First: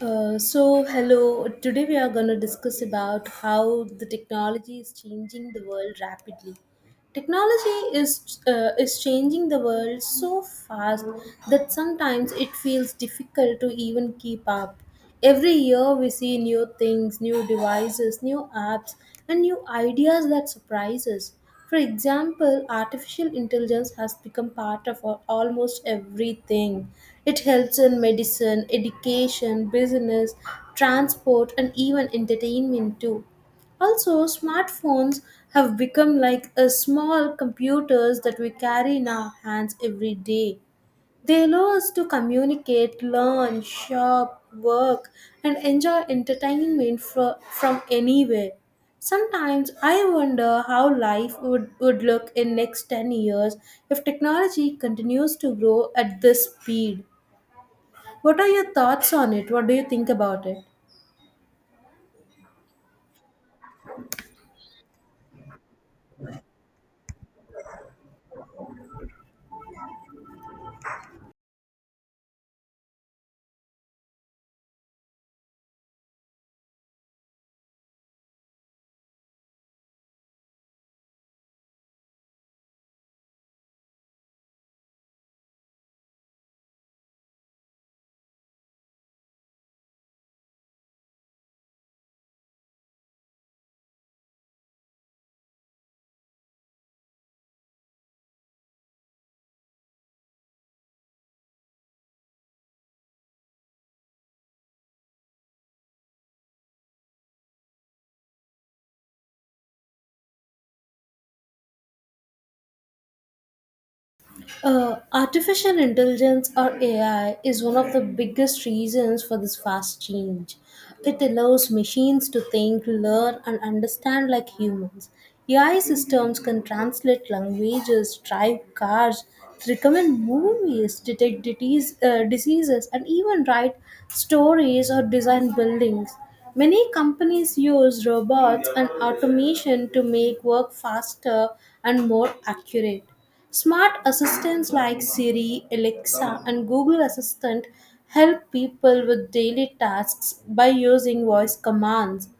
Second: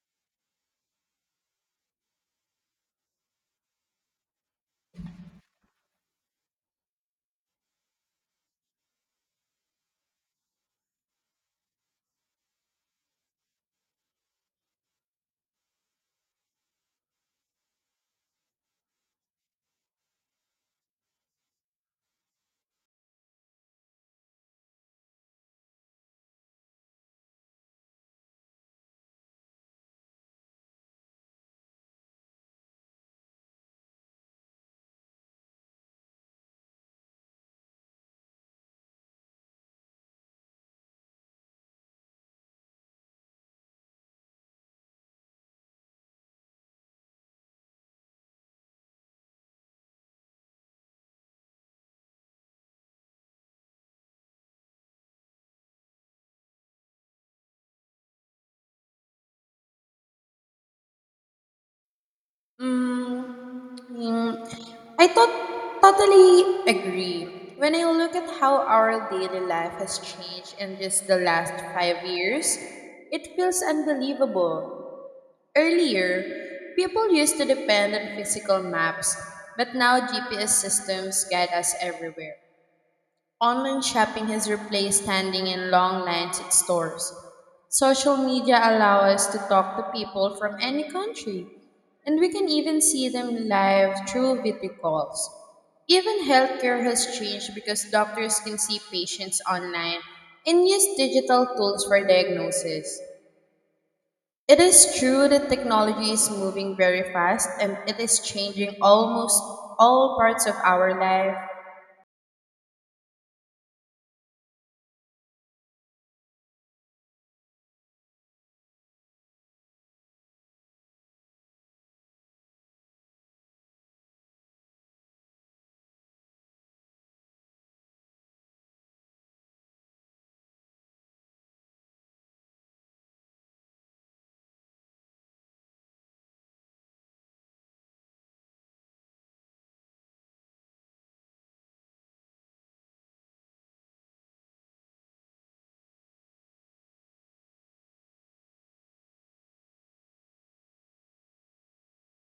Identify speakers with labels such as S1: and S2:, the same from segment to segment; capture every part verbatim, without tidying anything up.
S1: Uh, so hello, today we are going to discuss about how the technology is changing the world rapidly. Technology is uh, is changing the world so fast that sometimes it feels difficult to even keep up. Every year we see new things, new devices, new apps, and new ideas that surprise us. For example, artificial intelligence has become part of al- almost everything. It helps in medicine, education, business, transport, and even entertainment too. Also, smartphones have become like a small computers that we carry in our hands every day. They allow us to communicate, learn, shop, work, and enjoy entertainment fro- from anywhere. Sometimes I wonder how life would, would look in next ten years if technology continues to grow at this speed. What are your thoughts on it? What do you think about it?
S2: Mm, mm, I tot totally agree. When I look at how our daily life has changed in just the last five years, it feels unbelievable. Earlier, people used to depend on physical maps, but now G P S systems guide us everywhere. Online shopping has replaced standing in long lines at stores. Social media allow us to talk to people from any country, and we can even see them live through video calls. Even healthcare has changed because doctors can see patients online and use digital tools for diagnosis. It is true that technology is moving very fast and it is changing almost all parts of our life.
S1: Uh, artificial intelligence or A I is one of the biggest reasons for this fast change. It allows machines to think, learn, and understand like humans. A I systems can translate languages, drive cars, recommend movies, detect disease, uh, diseases, and even write stories or design buildings. Many companies use robots and automation to make work faster and more accurate. Smart assistants like Siri, Alexa, and Google Assistant help people with daily tasks by using voice commands.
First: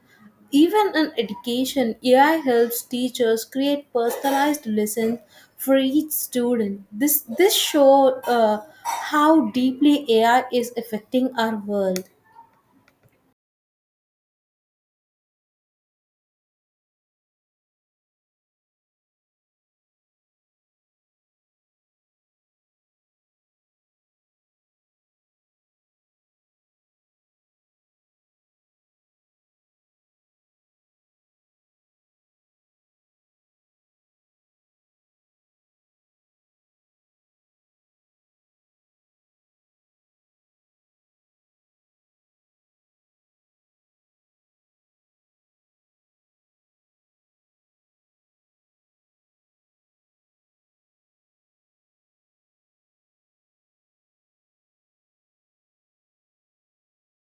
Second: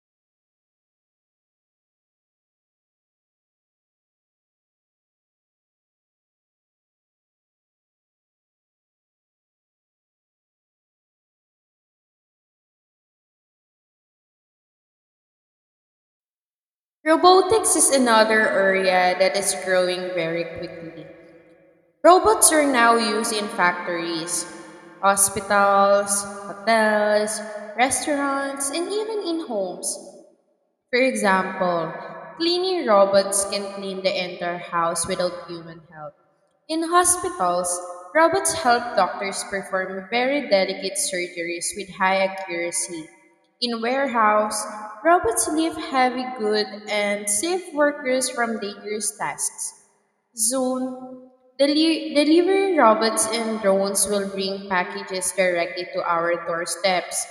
S1: Even in education, A I helps teachers create personalized lessons for each student. This this show uh, how deeply A I is affecting our world.
S2: Robotics is another area that is growing very quickly. Robots are now used in factories, hospitals, hotels, restaurants, and even in homes. For example, cleaning robots can clean the entire house without human help. In hospitals, robots help doctors perform very delicate surgeries with high accuracy. In warehouse, robots lift heavy goods and save workers from dangerous tasks. Soon, deli- delivery robots and drones will bring packages directly to our doorsteps.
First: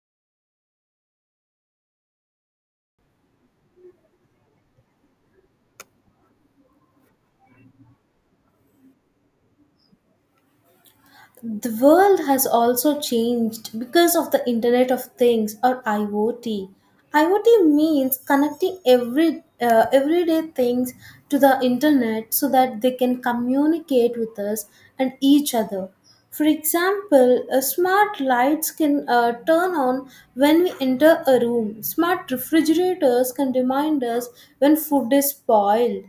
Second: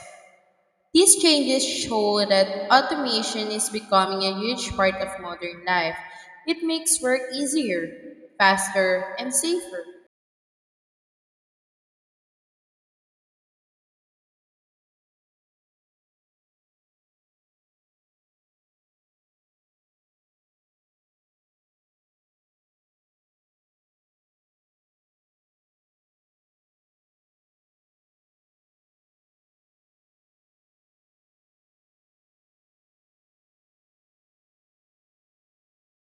S2: These changes show that automation is becoming a huge part of modern life. It makes work easier, faster, and safer.
S1: The world has also changed because of the internet of things, or iot iot means connecting every uh, everyday things to the internet so that they can communicate with us and each other. For example, uh, smart lights can uh, turn on when we enter a room. Smart refrigerators can remind us when food is spoiled,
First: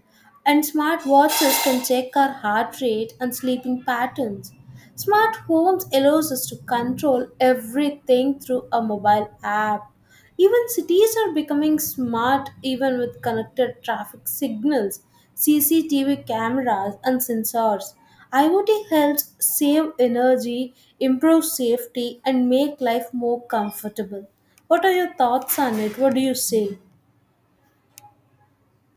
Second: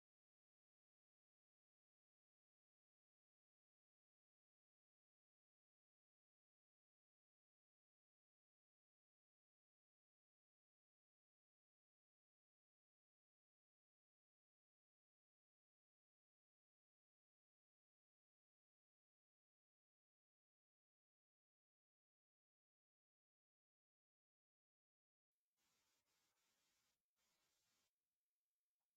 S1: and smart watches can check our heart rate and sleeping patterns. Smart homes allows us to control everything through a mobile app. Even cities are becoming smart even with connected traffic signals, C C T V cameras and sensors. IoT helps save energy, improve safety and make life more comfortable. What are your thoughts on it? What do you say?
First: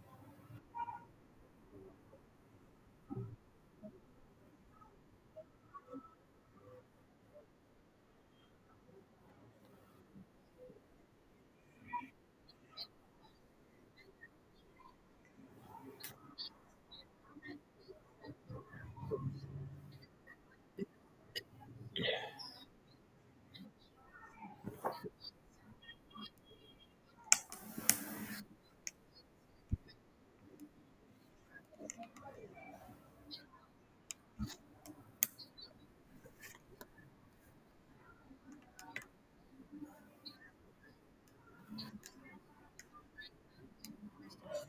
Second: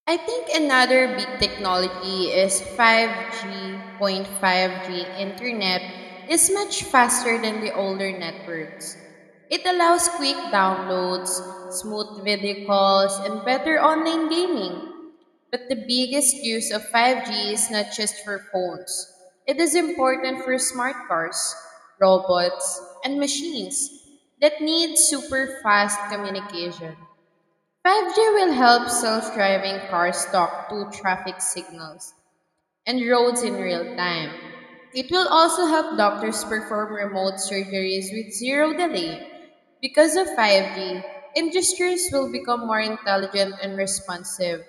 S2: I think another big technology is five G. five G internet is much faster than the older networks. It allows quick downloads, smooth video calls, and better online gaming. But the biggest use of five G is not just for phones. It is important for smart cars, robots, and machines that need super fast communication. five G will help self driving cars talk to traffic signals, and roads in real time. It will also help doctors perform remote surgeries with zero delay. Because of five G, industries will become more intelligent and responsive.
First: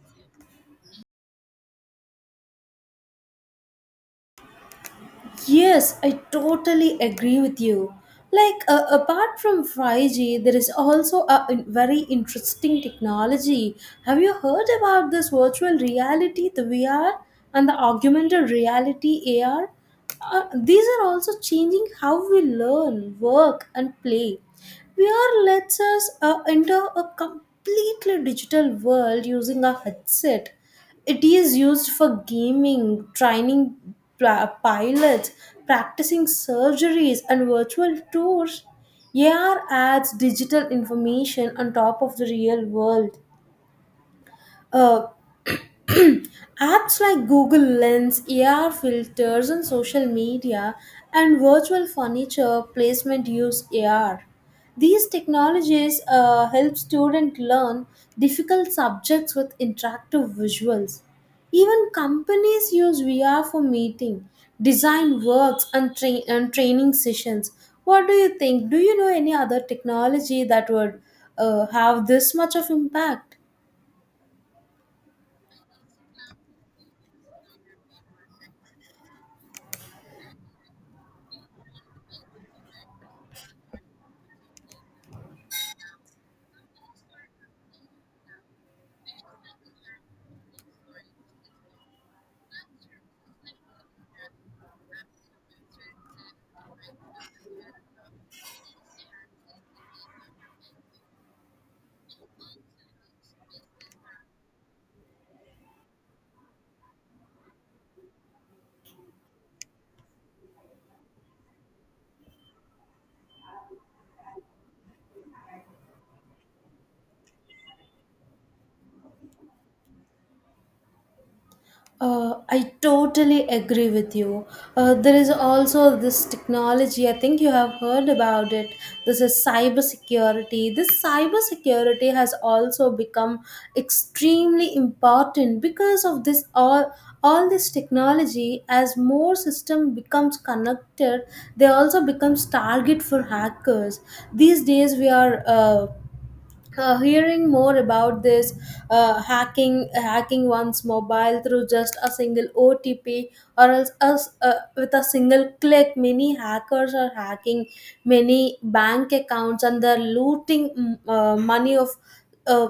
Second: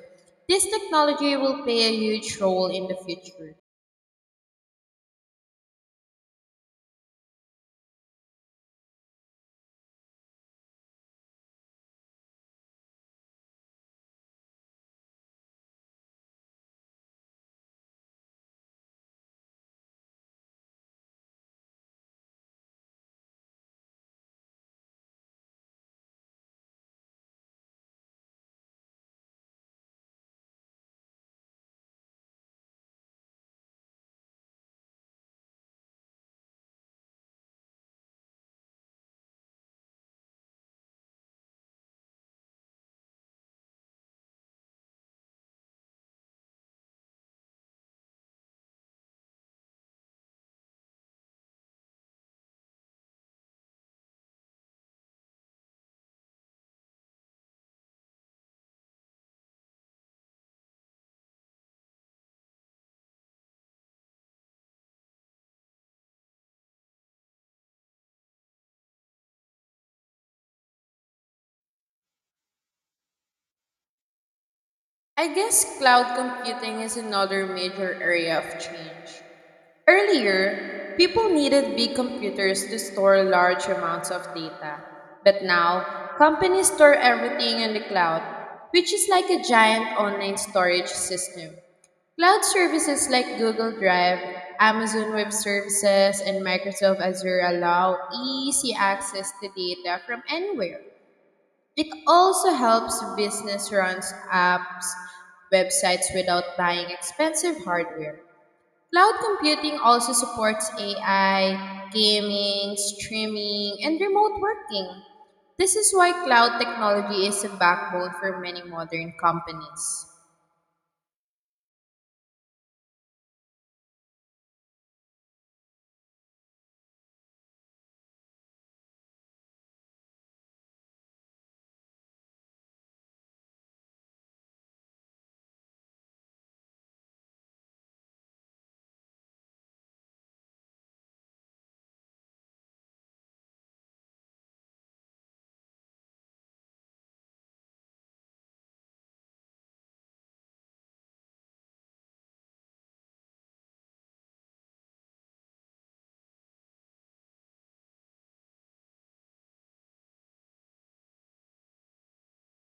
S2: This technology will play a huge role in the future.
S1: Yes, I totally agree with you. Like, uh, apart from five G, there is also a in- very interesting technology. Have you heard about this virtual reality, the V R, and the augmented reality A R? Uh, these are also changing how we learn, work, and play. V R lets us uh, enter a completely digital world using a headset. It is used for gaming, training pla- pilots, practicing surgeries, and virtual tours. A R adds digital information on top of the real world. Uh, Apps like Google Lens, A R filters on social media, and virtual furniture placement use A R. These technologies uh, help students learn difficult subjects with interactive visuals. Even companies use V R for meeting, design works, and, tra- and training sessions. What do you think? Do you know any other technology that would uh, have this much of impact?
S2: I guess cloud computing is another major area of change. Earlier, people needed big computers to store large amounts of data, but now companies store everything in the cloud, which is like a giant online storage system. Cloud services like Google Drive, Amazon Web Services, and Microsoft Azure allow easy access to data from anywhere. It also helps business run apps, websites without buying expensive hardware. Cloud computing also supports A I, gaming, streaming, and remote working. This is why cloud technology is a backbone for many modern companies.
S1: Uh, I totally agree with you. Uh, there is also this technology. I think you have heard about it. This is cybersecurity. This cybersecurity has also become extremely important because of this all all this technology. As more system becomes connected, they also becomes target for hackers. These days, we are. Uh, uh, hearing more about this uh, hacking hacking one's mobile through just a single O T P, or else us uh, with a single click many hackers are hacking many bank accounts, and they're looting mm, uh, money of uh,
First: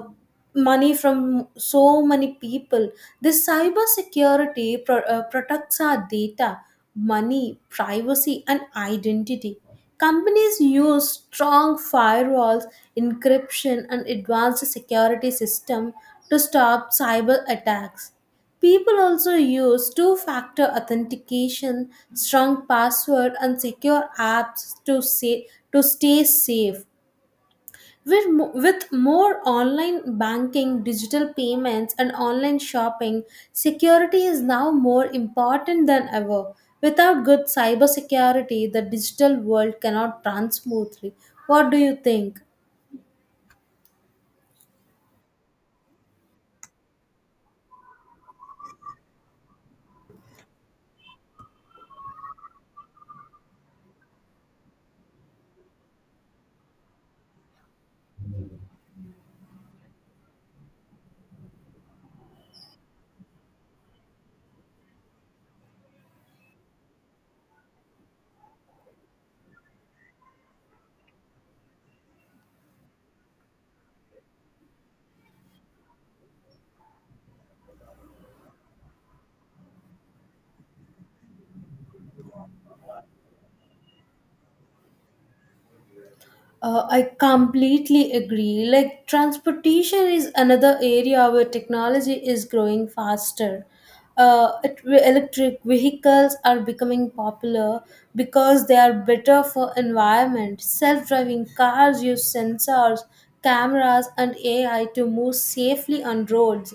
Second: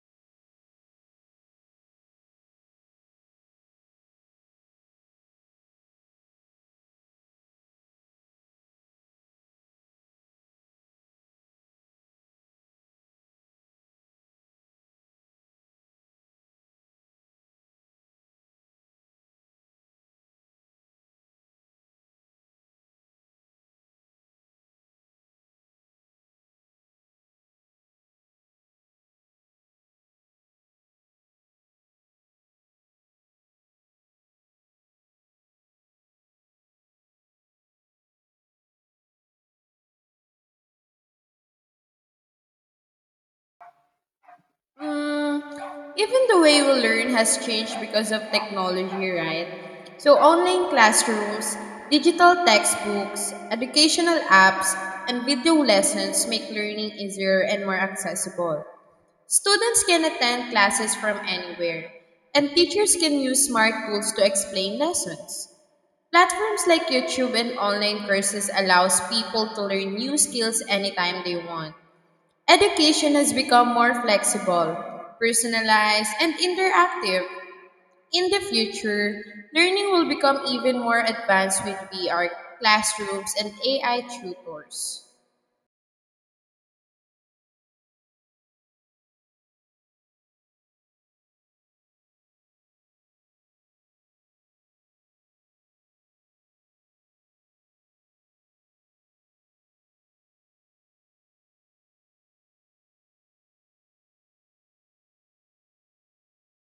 S1: money from so many people. This cyber security pro- uh, protects our data, money, privacy, and identity. Companies use strong firewalls, encryption, and advanced security system to stop cyber attacks. People also use two factor authentication, strong password, and secure apps to, say, to stay safe. With, mo- with more online banking, digital payments, and online shopping, security is now more important than ever. Without good cybersecurity, the digital world cannot run smoothly. What do you think?
S2: Mm, even the way we learn has changed because of technology, right? So, online classrooms, digital textbooks, educational apps, and video lessons make learning easier and more accessible. Students can attend classes from anywhere, and teachers can use smart tools to explain lessons. Platforms like YouTube and online courses allows people to learn new skills anytime they want. Education has become more flexible, personalized, and interactive. In the future, learning will become even more advanced with V R classrooms and A I tutors.
S1: Uh, I completely agree. Like, transportation is another area where technology is growing faster. Uh, it- electric vehicles are becoming popular because they are better for environment. Self-driving cars use sensors, cameras, and A I to move safely on roads.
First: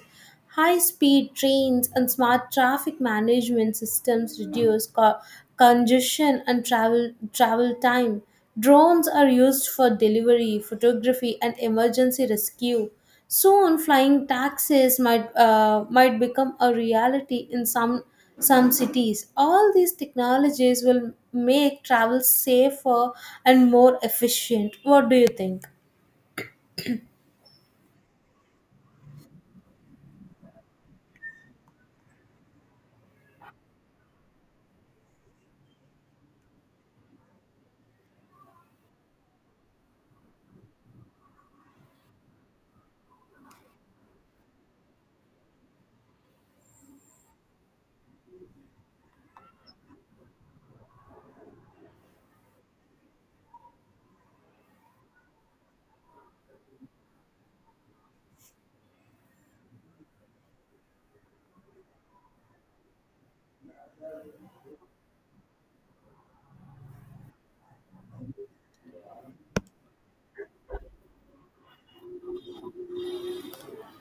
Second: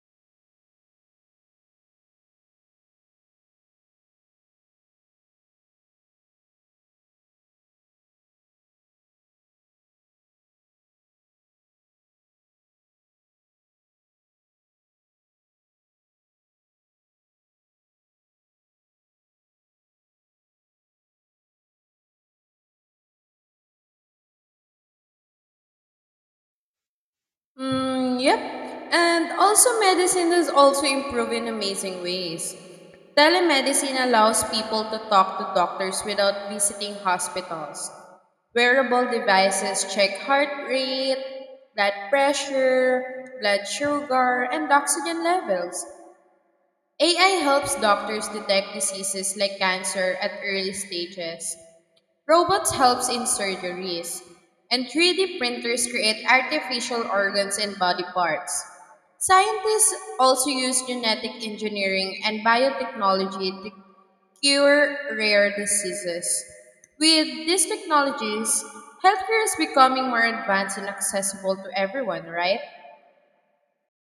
S1: High speed trains and smart traffic management systems reduce co- congestion and travel, travel time. Drones are used for delivery, photography, and emergency rescue. Soon, flying taxis might, uh, might become a reality in some, some cities. All these technologies will make travel safer and more efficient. What do you think?
S2: Mm, yep. And also, medicine has also improved in amazing ways. Telemedicine allows people to talk to doctors without visiting hospitals. Wearable devices check heart rate, blood pressure, blood sugar, and oxygen levels. A I helps doctors detect diseases like cancer at early stages. Robots helps in surgeries, and three D printers create artificial organs and body parts. Scientists also use genetic engineering and biotechnology to cure rare diseases. With these technologies, healthcare is becoming more advanced and accessible to everyone, right?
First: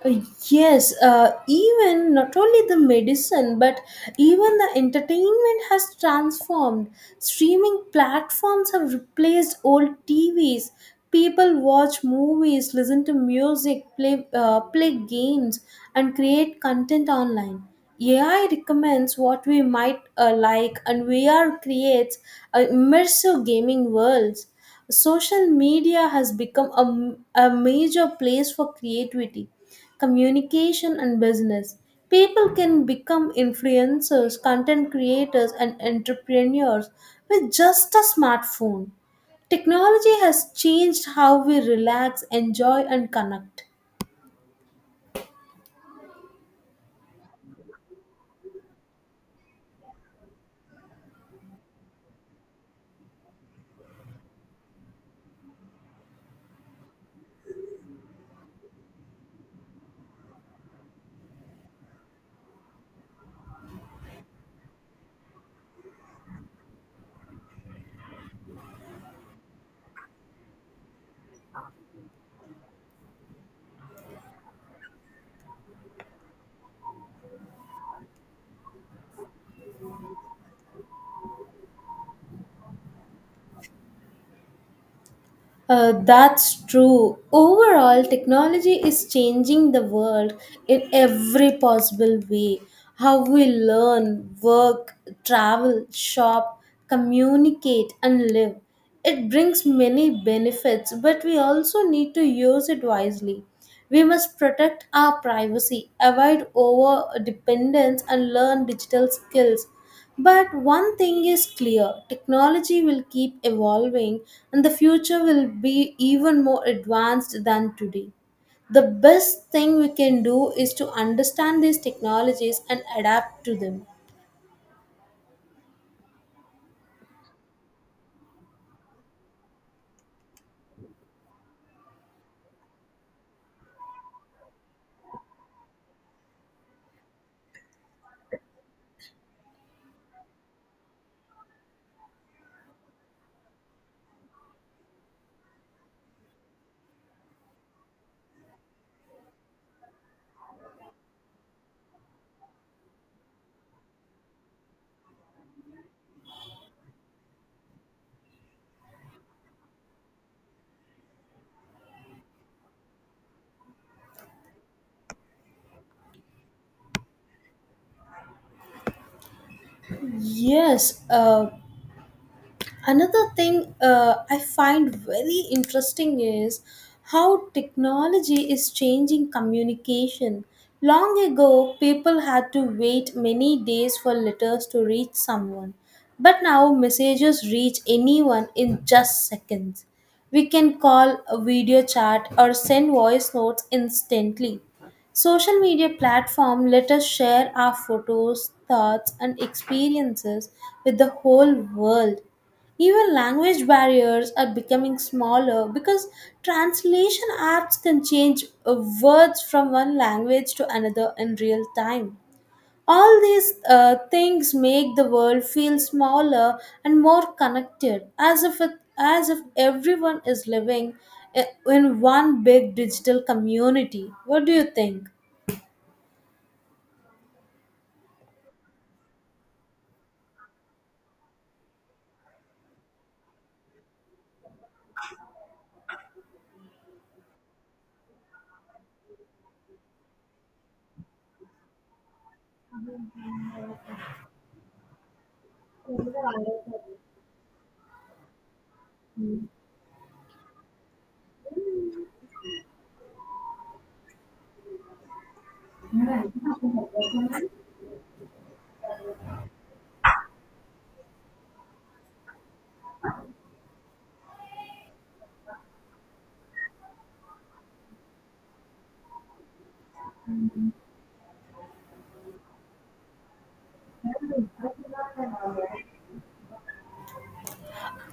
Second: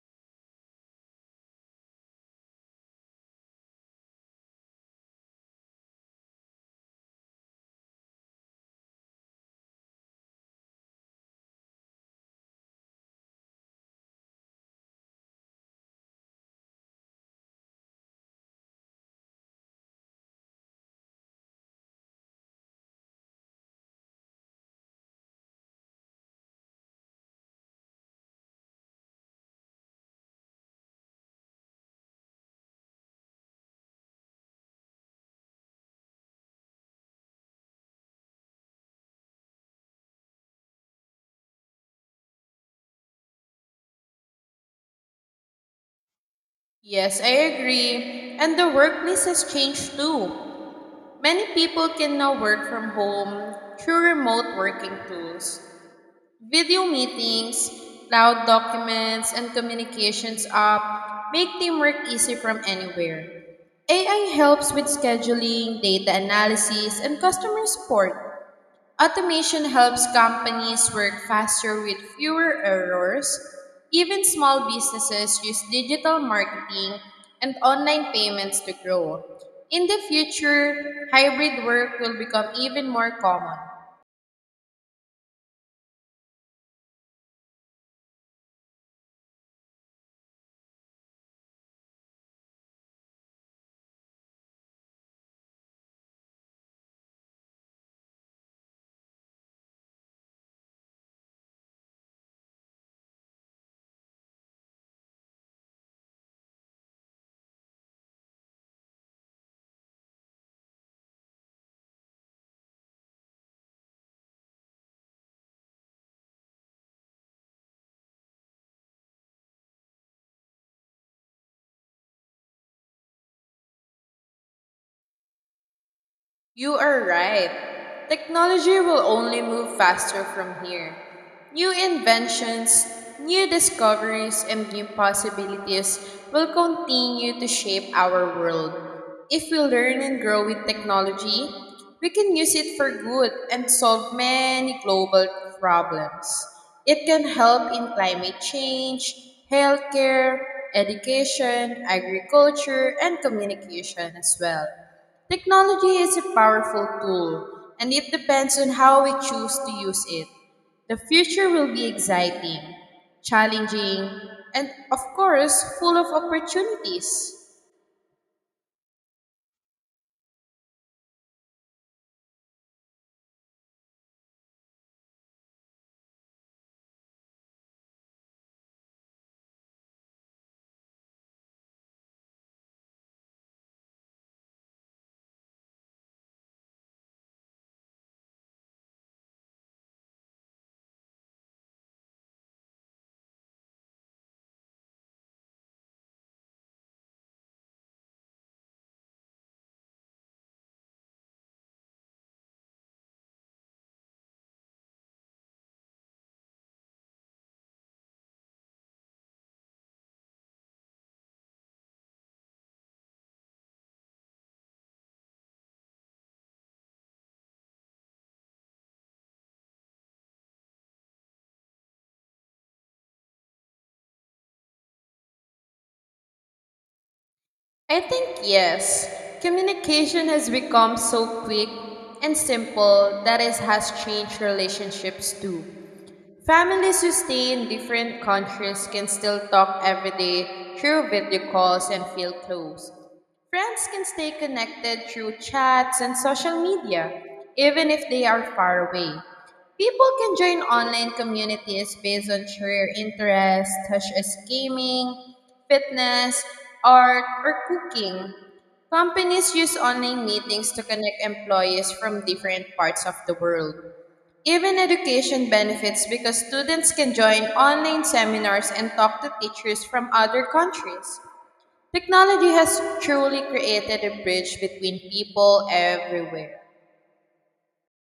S1: Uh, Yes, uh, even not only the medicine, but even the entertainment has transformed. Streaming platforms have replaced old T Vs. People watch movies, listen to music, play, uh, play games, and create content online. A I recommends what we might uh, like, and V R creates uh, immersive gaming worlds. Social media has become a, a major place for creativity, communication, and business. People can become influencers, content creators, and entrepreneurs with just a smartphone. Technology has changed how we relax, enjoy, and connect.
S2: Yes, I agree. And the workplace has changed too. Many people can now work from home through remote working tools. Video meetings, cloud documents, and communications app make teamwork easy from anywhere. A I helps with scheduling, data analysis, and customer support. Automation helps companies work faster with fewer errors. Even small businesses use digital marketing and online payments to grow. In the future, hybrid work will become even more common.
S1: Uh, that's true. Overall, technology is changing the world in every possible way. How we learn, work, travel, shop, communicate, and live. It brings many benefits, but we also need to use it wisely. We must protect our privacy, avoid over dependence, and learn digital skills. But one thing is clear: technology will keep evolving, and the future will be even more advanced than today. The best thing we can do is to understand these technologies and adapt to them.
S2: You are right. Technology will only move faster from here. New inventions, new discoveries, and new possibilities will continue to shape our world. If we learn and grow with technology, we can use it for good and solve many global problems. It can help in climate change, healthcare, education, agriculture, and communication as well. Technology is a powerful tool, and it depends on how we choose to use it. The future will be exciting, challenging, and of course, full of opportunities.
S1: Yes, uh, another thing uh, I find very interesting is how technology is changing communication. Long ago, people had to wait many days for letters to reach someone, but now messages reach anyone in just seconds. We can call, a video chat, or send voice notes instantly. Social media platform let us share our photos, thoughts, and experiences with the whole world. Even language barriers are becoming smaller because translation apps can change uh, words from one language to another in real time. All these uh, things make the world feel smaller and more connected, as if it, as if everyone is living i- in one big digital community. What do you think?
S2: I think yes, communication has become so quick and simple that it has changed relationships too. Families who stay in different countries can still talk every day through video calls and feel close. Friends can stay connected through chats and social media, even if they are far away. People can join online communities based on shared interests such as gaming, fitness, art, or cooking. Companies use online meetings to connect employees from different parts of the world. Even education benefits because students can join online seminars and talk to teachers from other countries. Technology has truly created a bridge between people everywhere.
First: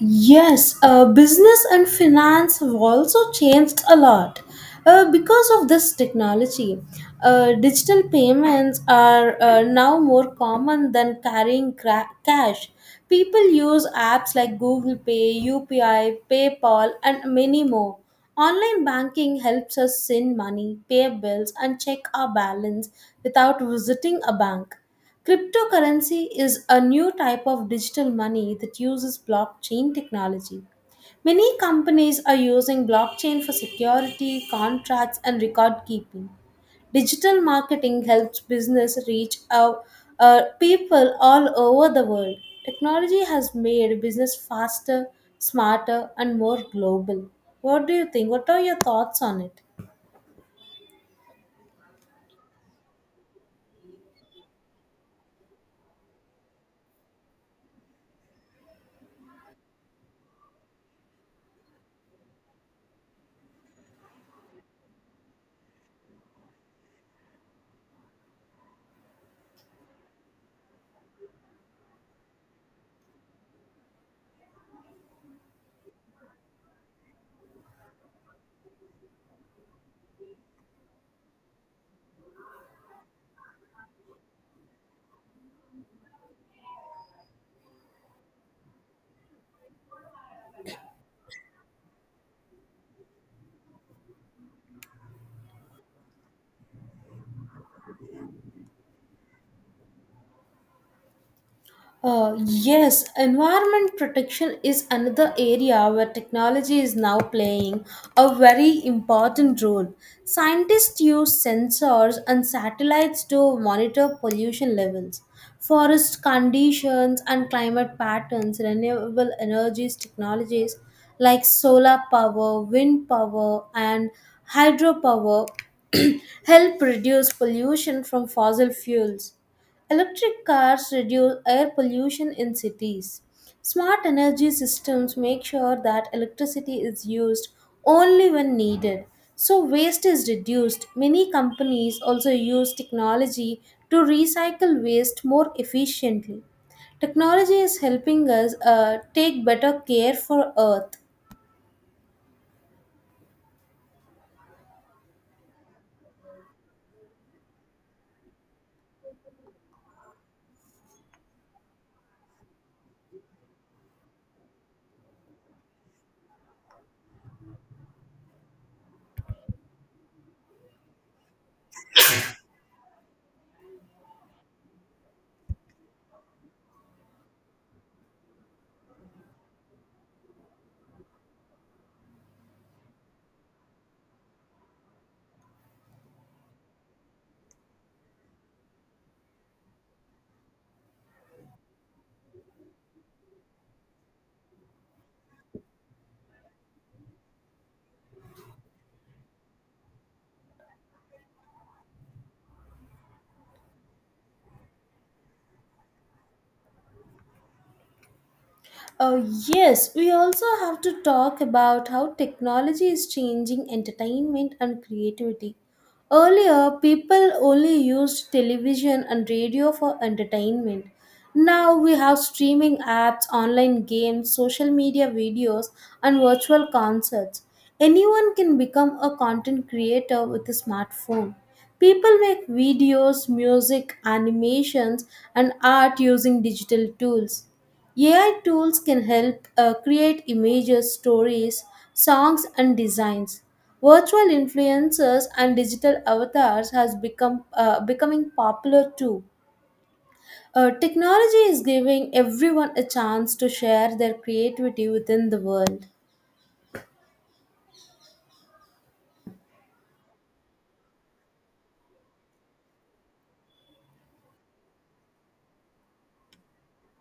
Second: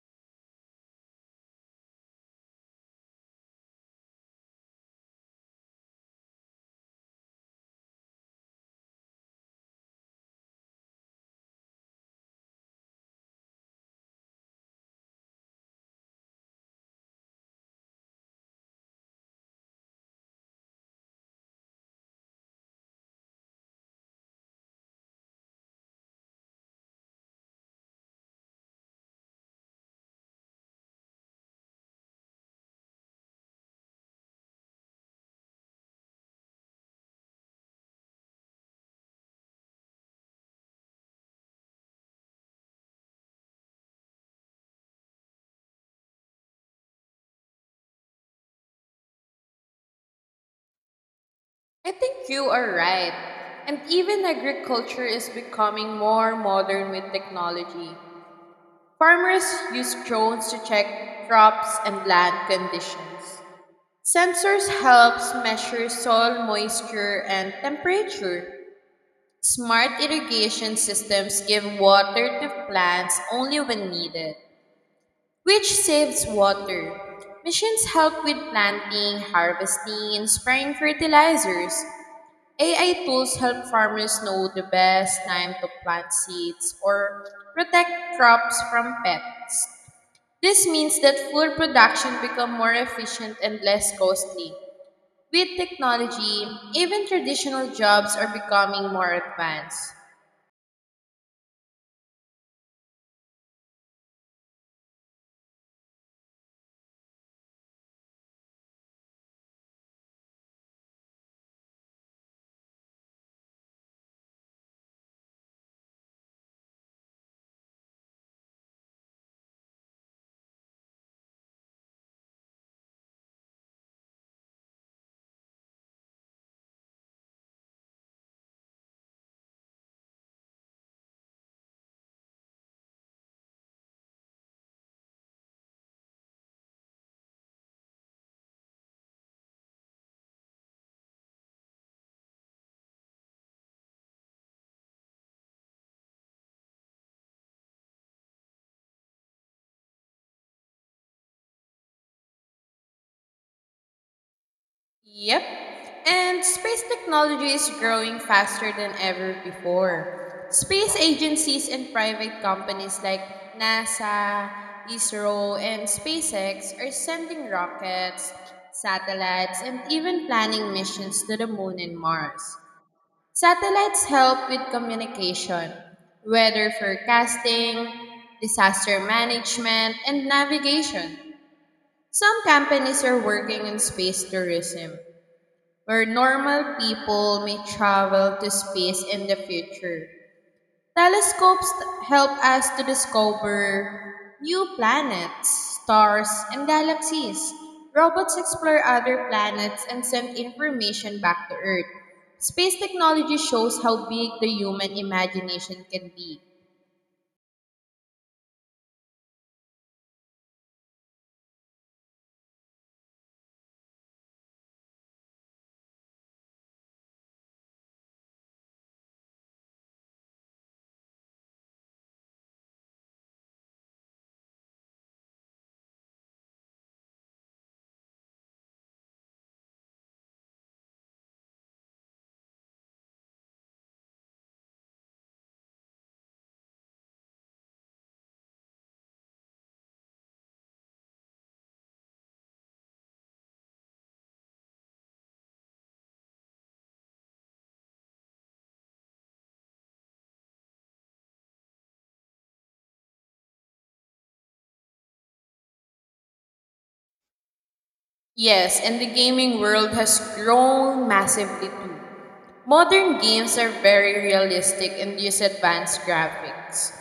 S1: Yes, uh, business and finance have also changed a lot uh, because of this technology. Uh, digital payments are uh, now more common than carrying cra- cash. People use apps like Google Pay, U P I, PayPal, and many more. Online banking helps us send money, pay bills, and check our balance without visiting a bank. Cryptocurrency is a new type of digital money that uses blockchain technology. Many companies are using blockchain for security, contracts, and record keeping. Digital marketing helps business reach out uh, people all over the world. Technology has made business faster, smarter, and more global. What do you think? What are your thoughts on it?
S2: I think you are right. And even agriculture is becoming more modern with technology. Farmers use drones to check crops and land conditions. Sensors helps measure soil moisture and temperature. Smart irrigation systems give water to plants only when needed, which saves water. Machines help with planting, harvesting, and spraying fertilizers. A I tools help farmers know the best time to plant seeds or protect crops from pests. This means that food production becomes more efficient and less costly. With technology, even traditional jobs are becoming more advanced.
S1: Uh, yes, environment protection is another area where technology is now playing a very important role. Scientists use sensors and satellites to monitor pollution levels, forest conditions, and climate patterns. Renewable energies technologies like solar power, wind power, and hydropower help reduce pollution from fossil fuels. Electric cars reduce air pollution in cities. Smart energy systems make sure that electricity is used only when needed. So, waste is reduced. Many companies also use technology to recycle waste more efficiently. Technology is helping us uh, take better care for Earth.
S2: Yep. And space technology is growing faster than ever before. Space agencies and private companies like NASA, ISRO, and SpaceX are sending rockets, satellites, and even planning missions to the moon and Mars. Satellites help with communication, weather forecasting, disaster management, and navigation. Some companies are working in space tourism where normal people may travel to space in the future. Telescopes help us to discover new planets, stars, and galaxies. Robots explore other planets and send information back to Earth. Space technology shows how big the human imagination can be.
S1: Uh, yes, we also have to talk about how technology is changing entertainment and creativity. Earlier, people only used television and radio for entertainment. Now we have streaming apps, online games, social media videos, and virtual concerts. Anyone can become a content creator with a smartphone. People make videos, music, animations, and art using digital tools. A I tools can help uh, create images, stories, songs, and designs. Virtual influencers and digital avatars has become uh, becoming popular too. Uh, technology is giving everyone a chance to share their creativity within the world.
S2: Yes, and the gaming world has grown massively too. Modern games are very realistic and use advanced graphics.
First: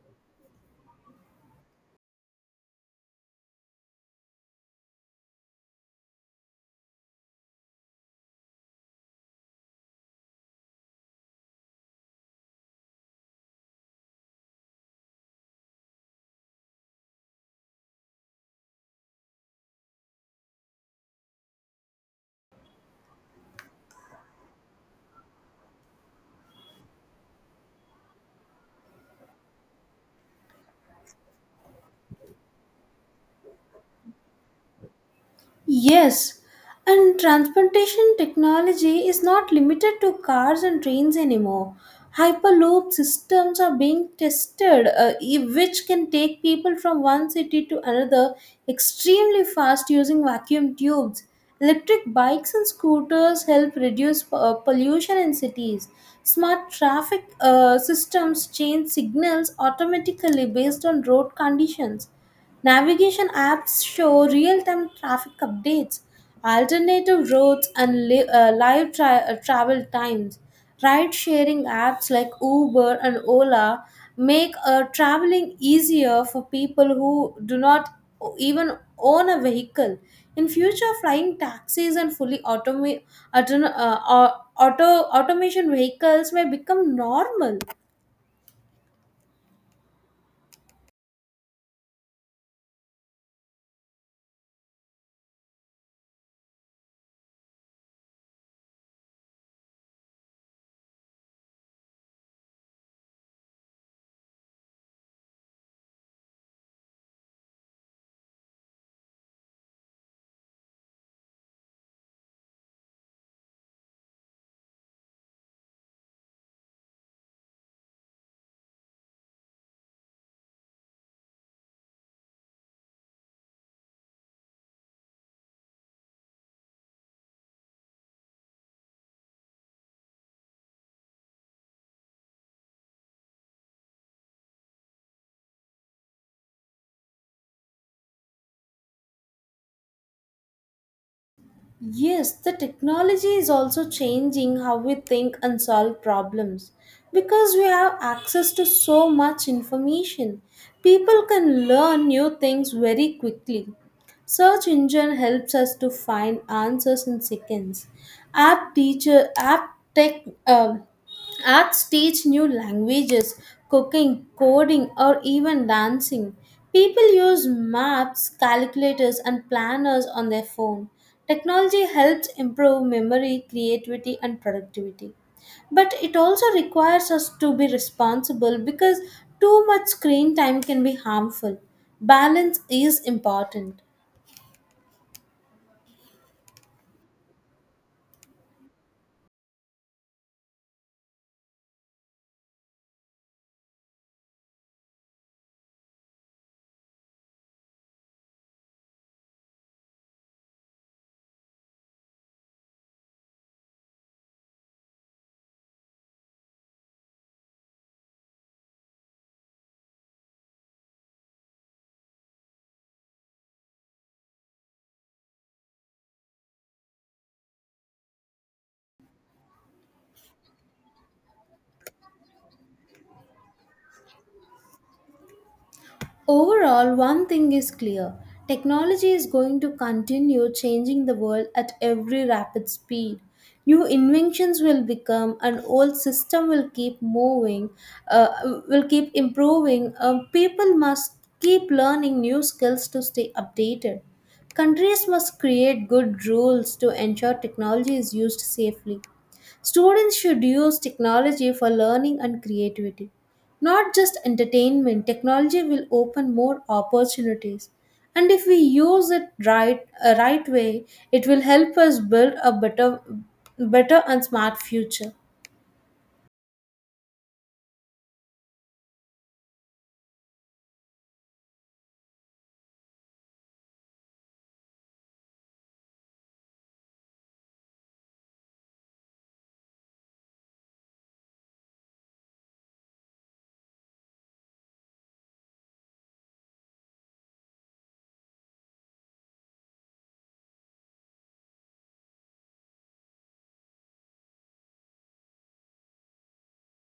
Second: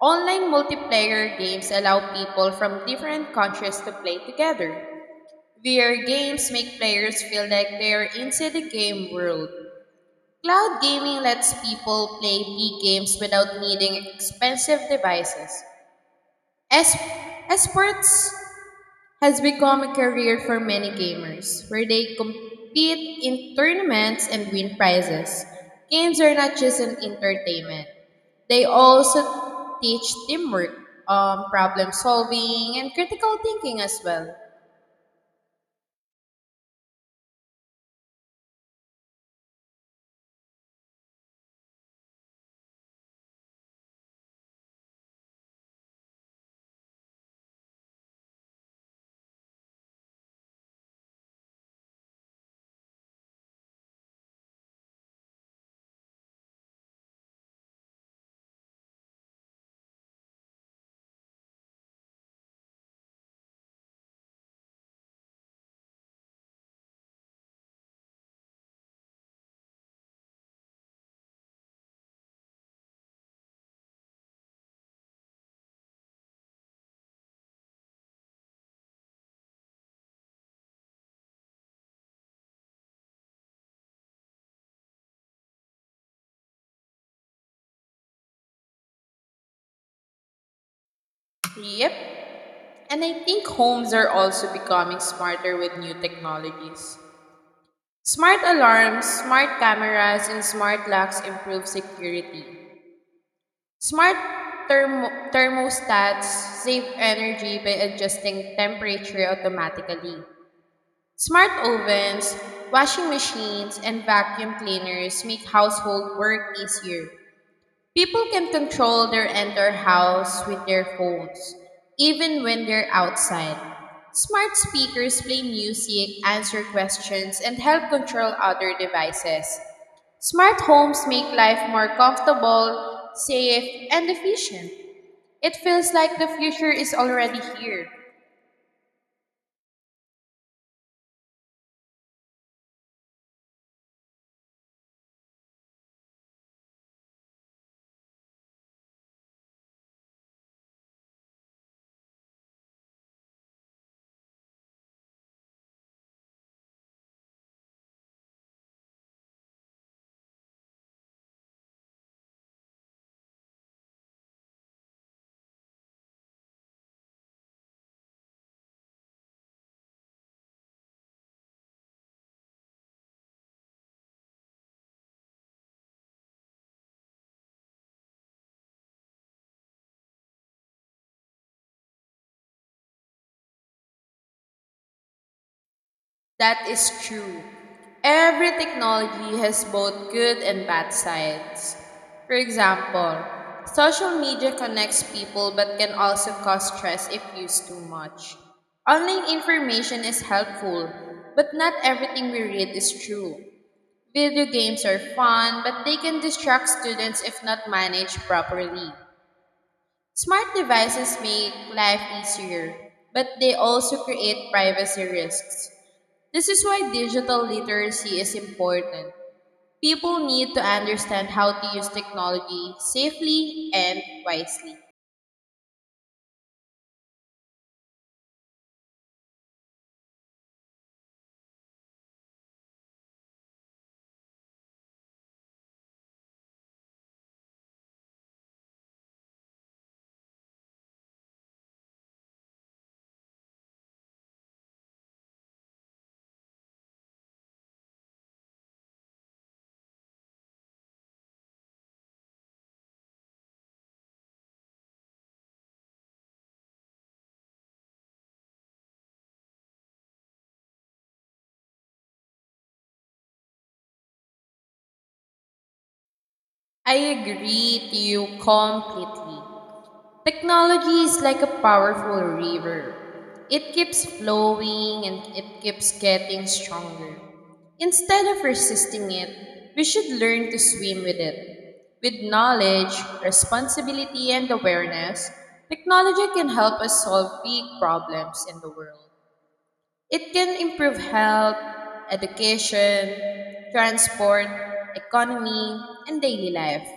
S2: Online multiplayer games allow people from different countries to play together. V R games make players feel like they are inside the game world. Cloud gaming lets people play big games without needing expensive devices. Es- esports has become a career for many gamers, where they compete in tournaments and win prizes. Games are not just an entertainment, they also teach teamwork, um, problem solving, and critical thinking as well.
S1: Yes, and transportation technology is not limited to cars and trains anymore. Hyperloop systems are being tested, uh, e- which can take people from one city to another extremely fast using vacuum tubes. Electric bikes and scooters help reduce uh, pollution in cities. Smart traffic uh, systems change signals automatically based on road conditions. Navigation apps show real time traffic updates, alternative routes, and li- uh, live tra- uh, travel times. Ride sharing apps like Uber and Ola make uh, traveling easier for people who do not o- even own a vehicle. In future, flying taxis and fully automa- auton- uh, au- auto automation vehicles may become normal.
S2: Yep, and I think homes are also becoming smarter with new technologies. Smart alarms, smart cameras, and smart locks improve security. Smart thermo- thermostats save energy by adjusting temperature automatically. Smart ovens, washing machines, and vacuum cleaners make household work easier. People can control their entire house with their phones, even when they're outside. Smart speakers play music, answer questions, and help control other devices. Smart homes make life more comfortable, safe, and efficient. It feels like the future is already here.
S1: Yes, the technology is also changing how we think and solve problems. Because we have access to so much information, people can learn new things very quickly. Search engine helps us to find answers in seconds. App teacher, app tech, uh, Arts teach new languages, cooking, coding, or even dancing. People use maps, calculators, and planners on their phone. Technology helps improve memory, creativity, and productivity. But it also requires us to be responsible because too much screen time can be harmful. Balance is important.
S2: That is true. Every technology has both good and bad sides. For example, social media connects people but can also cause stress if used too much. Online information is helpful, but not everything we read is true. Video games are fun, but they can distract students if not managed properly. Smart devices make life easier, but they also create privacy risks. This is why digital literacy is important. People need to understand how to use technology safely and wisely.
S1: Overall, one thing is clear: technology is going to continue changing the world at every rapid speed. New inventions will become, an old system will keep moving, uh, will keep improving. Um, people must keep learning new skills to stay updated. Countries must create good rules to ensure technology is used safely. Students should use technology for learning and creativity. Not just entertainment, technology will open more opportunities. And if we use it right, uh, right way, it will help us build a better, better and smart future.
S2: I agree to you completely. Technology is like a powerful river. It keeps flowing and it keeps getting stronger. Instead of resisting it, we should learn to swim with it. With knowledge, responsibility, and awareness, technology can help us solve big problems in the world. It can improve health, education, transport, economy, and daily life.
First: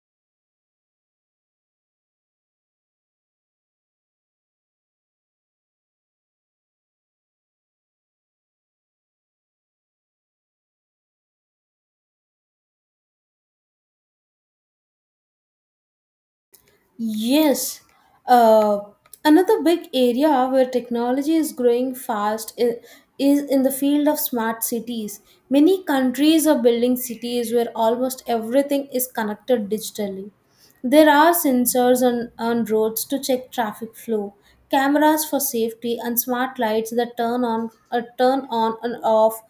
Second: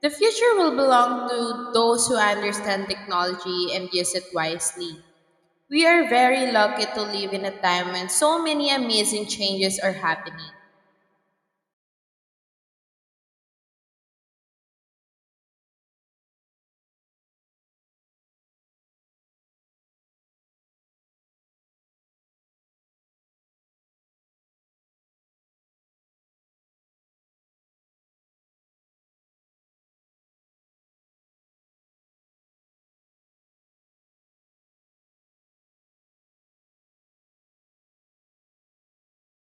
S2: The future will belong to those who understand technology and use it wisely. We are very lucky to live in a time when so many amazing changes are happening.
S1: Yes. Uh, Another big area where technology is growing fast i- is in the field of smart cities. Many countries are building cities where almost everything is connected digitally. There are sensors on, on roads to check traffic flow, cameras for safety, and smart lights that turn on uh, turn on and off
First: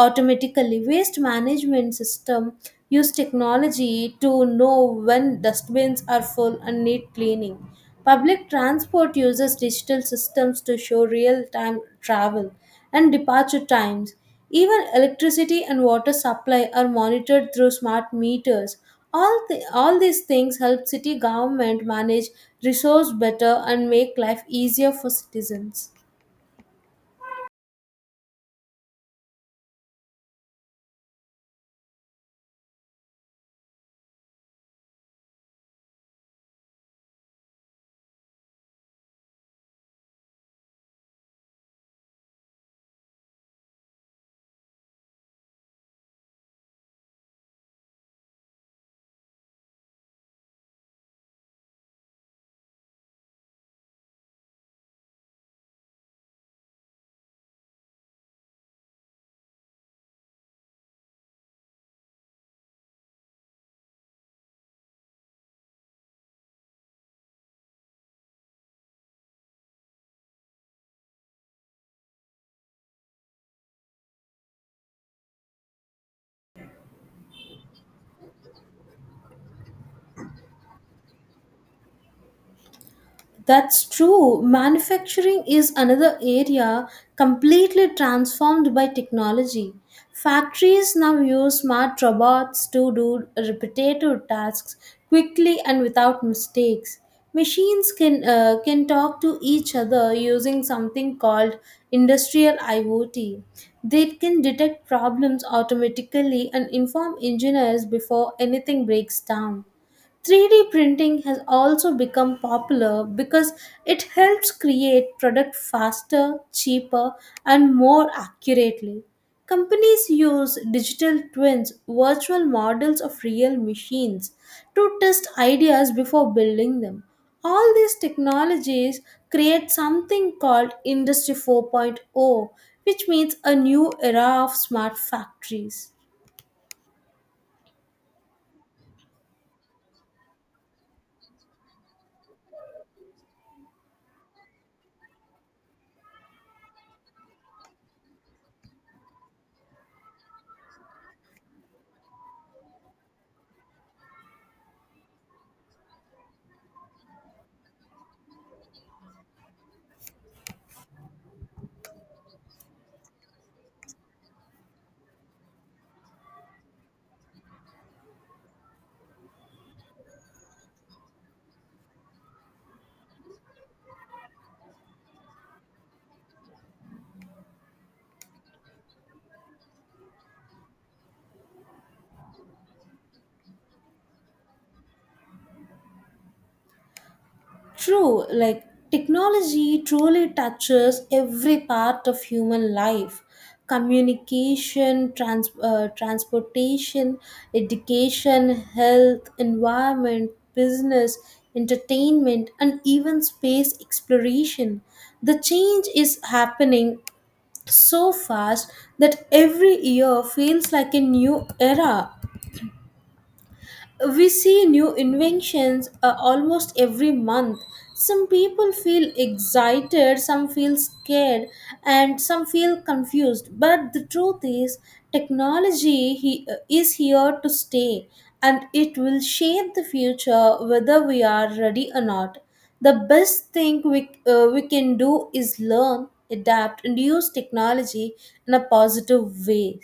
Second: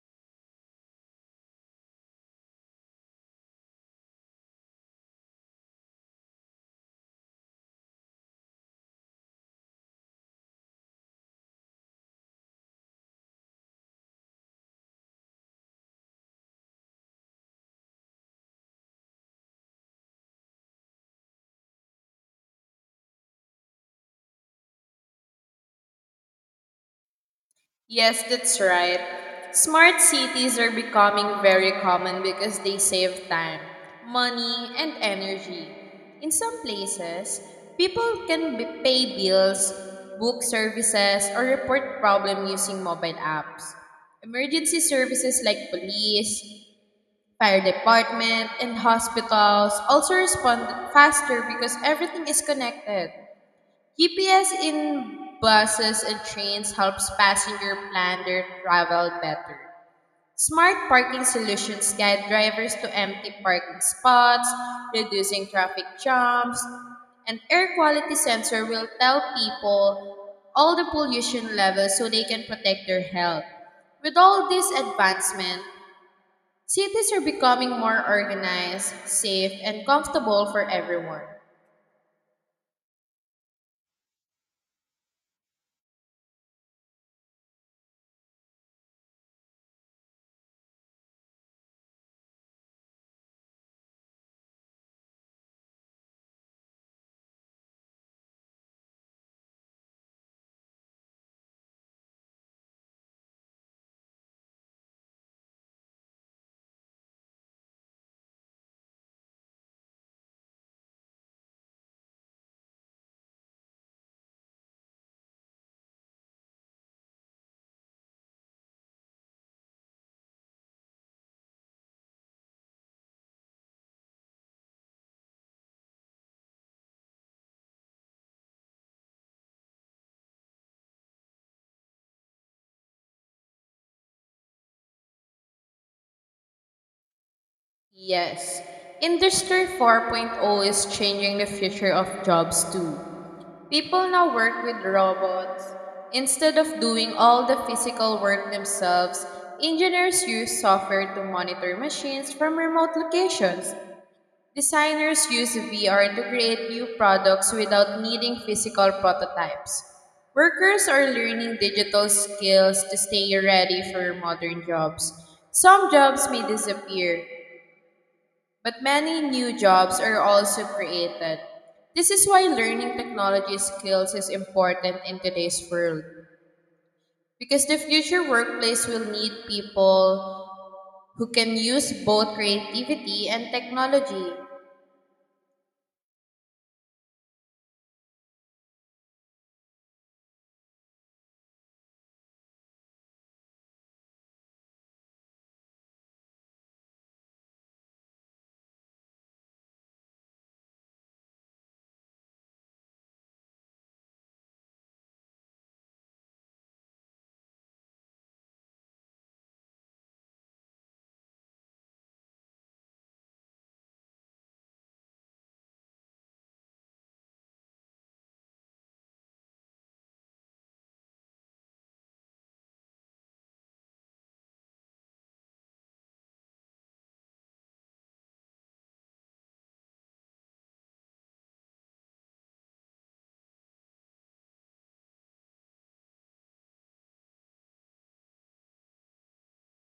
S1: automatically. Waste management system use technology to know when dustbins are full and need cleaning. Public transport uses digital systems to show real time travel and departure times. Even electricity and water supply are monitored through smart meters. All, the, all these things help city government manage resource better and make life easier for citizens.
S2: Yes, that's right. Smart cities are becoming very common because they save time, money, and energy. In some places, people can b- pay bills, book services, or report problem using mobile apps. Emergency services like police, fire department and hospitals also respond faster because everything is connected. G P S in buses and trains helps passenger plan their travel better. Smart parking solutions guide drivers to empty parking spots, reducing traffic jams, and air quality sensor will tell people all the pollution levels so they can protect their health. With all this advancement, cities are becoming more organized, safe, and comfortable for everyone.
S1: That's true. Manufacturing is another area completely transformed by technology. Factories now use smart robots to do repetitive tasks quickly and without mistakes. Machines can uh, can talk to each other using something called industrial I o T. They can detect problems automatically and inform engineers before anything breaks down. three D printing has also become popular because it helps create product faster, cheaper, and more accurately. Companies use digital twins, virtual models of real machines, to test ideas before building them. All these technologies create something called Industry 4.0, which means a new era of smart factories.
S2: Yes, Industry 4.0 is changing the future of jobs too. People now work with robots. Instead of doing all the physical work themselves, engineers use software to monitor machines from remote locations. Designers use V R to create new products without needing physical prototypes. Workers are learning digital skills to stay ready for modern jobs. Some jobs may disappear, but many new jobs are also created. This is why learning technology skills is important in today's world because the future workplace will need people who can use both creativity and technology.
S1: True, like, technology truly touches every part of human life: communication, trans- uh, transportation, education, health, environment, business, entertainment, and even space exploration. The change is happening so fast that every year feels like a new era. We see new inventions uh, almost every month. Some people feel excited, some feel scared, and some feel confused, but the truth is technology he, uh, is here to stay, and it will shape the future whether we are ready or not. The best thing we, uh, we can do is learn, adapt, and use technology in a positive way.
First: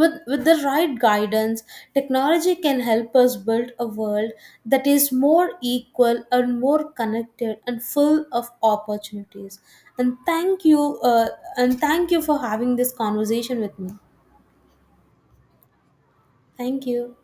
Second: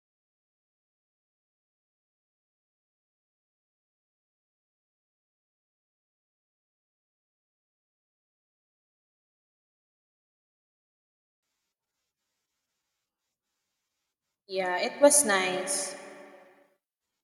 S1: With with the right guidance, technology can help us build a world that is more equal and more connected and full of opportunities. And thank you uh, and thank you for having this conversation with me.
S2: Yeah, it was nice.
S1: Thank you.